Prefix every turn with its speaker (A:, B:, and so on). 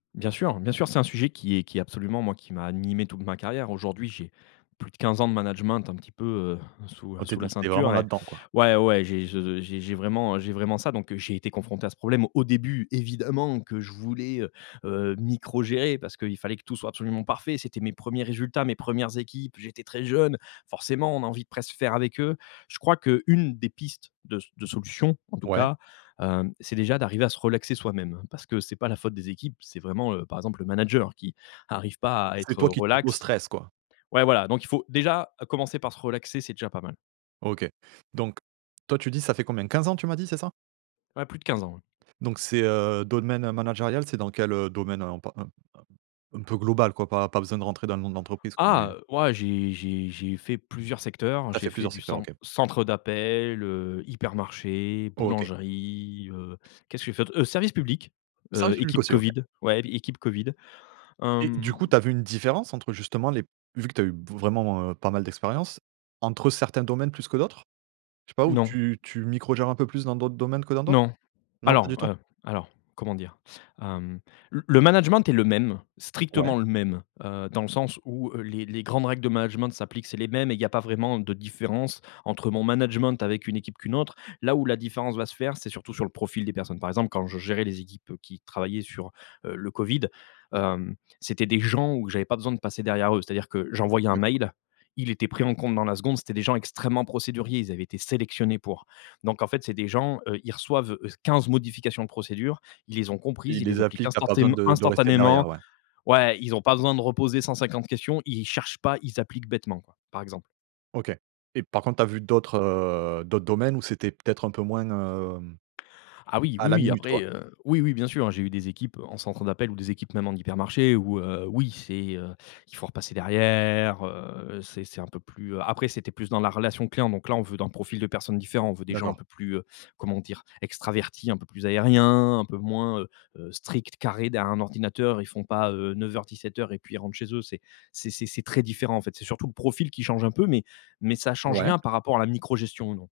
A: Bien sûr, bien sûr. C'est un sujet qui est qui est absolument moi, qui m'a animé toute ma carrière. Aujourd'hui, j'ai plus de 15 ans de management un petit peu, heu, sous, heu,
B: Oh! Tu es
A: sous
B: de
A: la
B: l tu es vraiment
A: ceinture et
B: là-dedans, quoi?
A: ouais, ouais, j'ai je j'ai j'ai vraiment, heu, j'ai vraiment ça, donc j'ai été confronté à ce problème. Au début, évidemment, que je voulais, heu heu, microgérer, parce qu'il fallait que tout soit absolument parfait. C'était mes 1ers résultats, mes 1res équipes, j'étais très jeune. Forcément, on a envie de presque faire avec eux. Je crois qu'une des pistes de de solution, en tout
B: Ouais.
A: cas, hem, c'est déjà d'arriver à se relaxer soi-même. Parce que c'est pas la faute des équipes, c'est vraiment, heu par exemple, le manager qui arrive pas à
B: C'est
A: être
B: toi qui t'auto
A: relax
B: stresses, quoi?
A: ouais, voilà, donc il faut déjà commencer par se relaxer, c'est déjà pas mal.
B: OK, donc, toi, tu dis, ça fait combien? 15 ans tu m'as dit, c'est ça?
A: Ouais, plus de 15 ans, oui.
B: Donc c'est, heu, domaine, heu, managérial? C'est dans quel, heu, domaine, heu, en par un un m un peu global, quoi, pas pas besoin de rentrer dans le nom de l'entreprise, quoi, mais
A: Ah, heu, ouais, j'ai j'ai j'ai fait plusieurs secteurs.
B: Tu as
A: J'ai
B: fait
A: fait
B: plusieurs
A: du
B: secteurs,
A: cen
B: OK.
A: centre d'appel, heu, hypermarché,
B: OK.
A: boulangerie, heu, qu'est ce que j'ai fait d'autre? Heu, service public, heu,
B: Service public
A: équipe
B: aussi, OK.
A: Covid, ouais, équipe Covid,
B: Et du
A: hem
B: coup, tu as vu une différence entre, justement, les vu que tu as eu vraiment, heu, pas mal d'expériences, entre certains domaines plus que d'autres? Je sais pas où
A: Non.
B: tu tu micro gères un peu plus dans d'autres domaines que dans d'autres?
A: Non,
B: Non, pas
A: alors,
B: du tout?
A: heu, alors, comment dire? Hem, le le management est le même,
B: Ouais.
A: strictement le même, heu, dans le sens où, heu, les les grandes règles de management s'appliquent, c'est les mêmes et il y a pas vraiment de différence entre mon management avec une équipe qu'une autre. Là où la différence va se faire, c'est surtout sur le profil des personnes. Par exemple, quand je gérais les équipes, heu, qui travaillaient sur, heu, le Covid, hem, c'était des gens où j'avais pas besoin de passer derrière eux. C'est-à-dire que j'envoyais un
B: D'accord.
A: mail, il était pris en compte dans la seconde. C'était des gens extrêmement procéduriers, ils avaient été sélectionnés pour. Donc, en fait, c'est des gens, heu, ils reçoivent, heu, 15 modifications de procédure, ils les ont
B: Et
A: comprises,
B: ils
A: ils les
B: les
A: appliquent
B: appliquent, tu as pas besoin
A: instantéme
B: de de rester derrière,
A: instantanément
B: ouais?
A: ouais, ils ont pas besoin de reposer 150 questions, ils cherchent pas, ils appliquent bêtement, quoi, par exemple.
B: OK et par contre, tu as vu d'autres, heu, d'autres domaines, où c'était peut-être un peu moins, hem,
A: Ah oui.
B: à
A: Oui,
B: la
A: oui,
B: minute,
A: après,
B: quoi?
A: heu, oui, oui, bien sûr, hein, j'ai eu des équipes en centre d'appel ou des équipes même en hypermarché où heu, oui, c'est, heu, il faut repasser derrière, heu, c'est c'est un peu plus, heu, après c'était plus dans la relation client, donc là, on veut dans le profil de personnes différents, on veut des gens un
B: D'accord.
A: peu plus, heu, comment dire, extravertis, un peu plus aériens, un peu moins, heu heu, stricts, carrés derrière un ordinateur. Ils font pas, heu, 09:00-17:00 et puis ils rentrent chez eux. C'est c'est c'est c'est très différent, en fait, c'est surtout le profil qui change un peu mais mais ça change
B: Ouais.
A: rien par rapport à la micro gestion, non.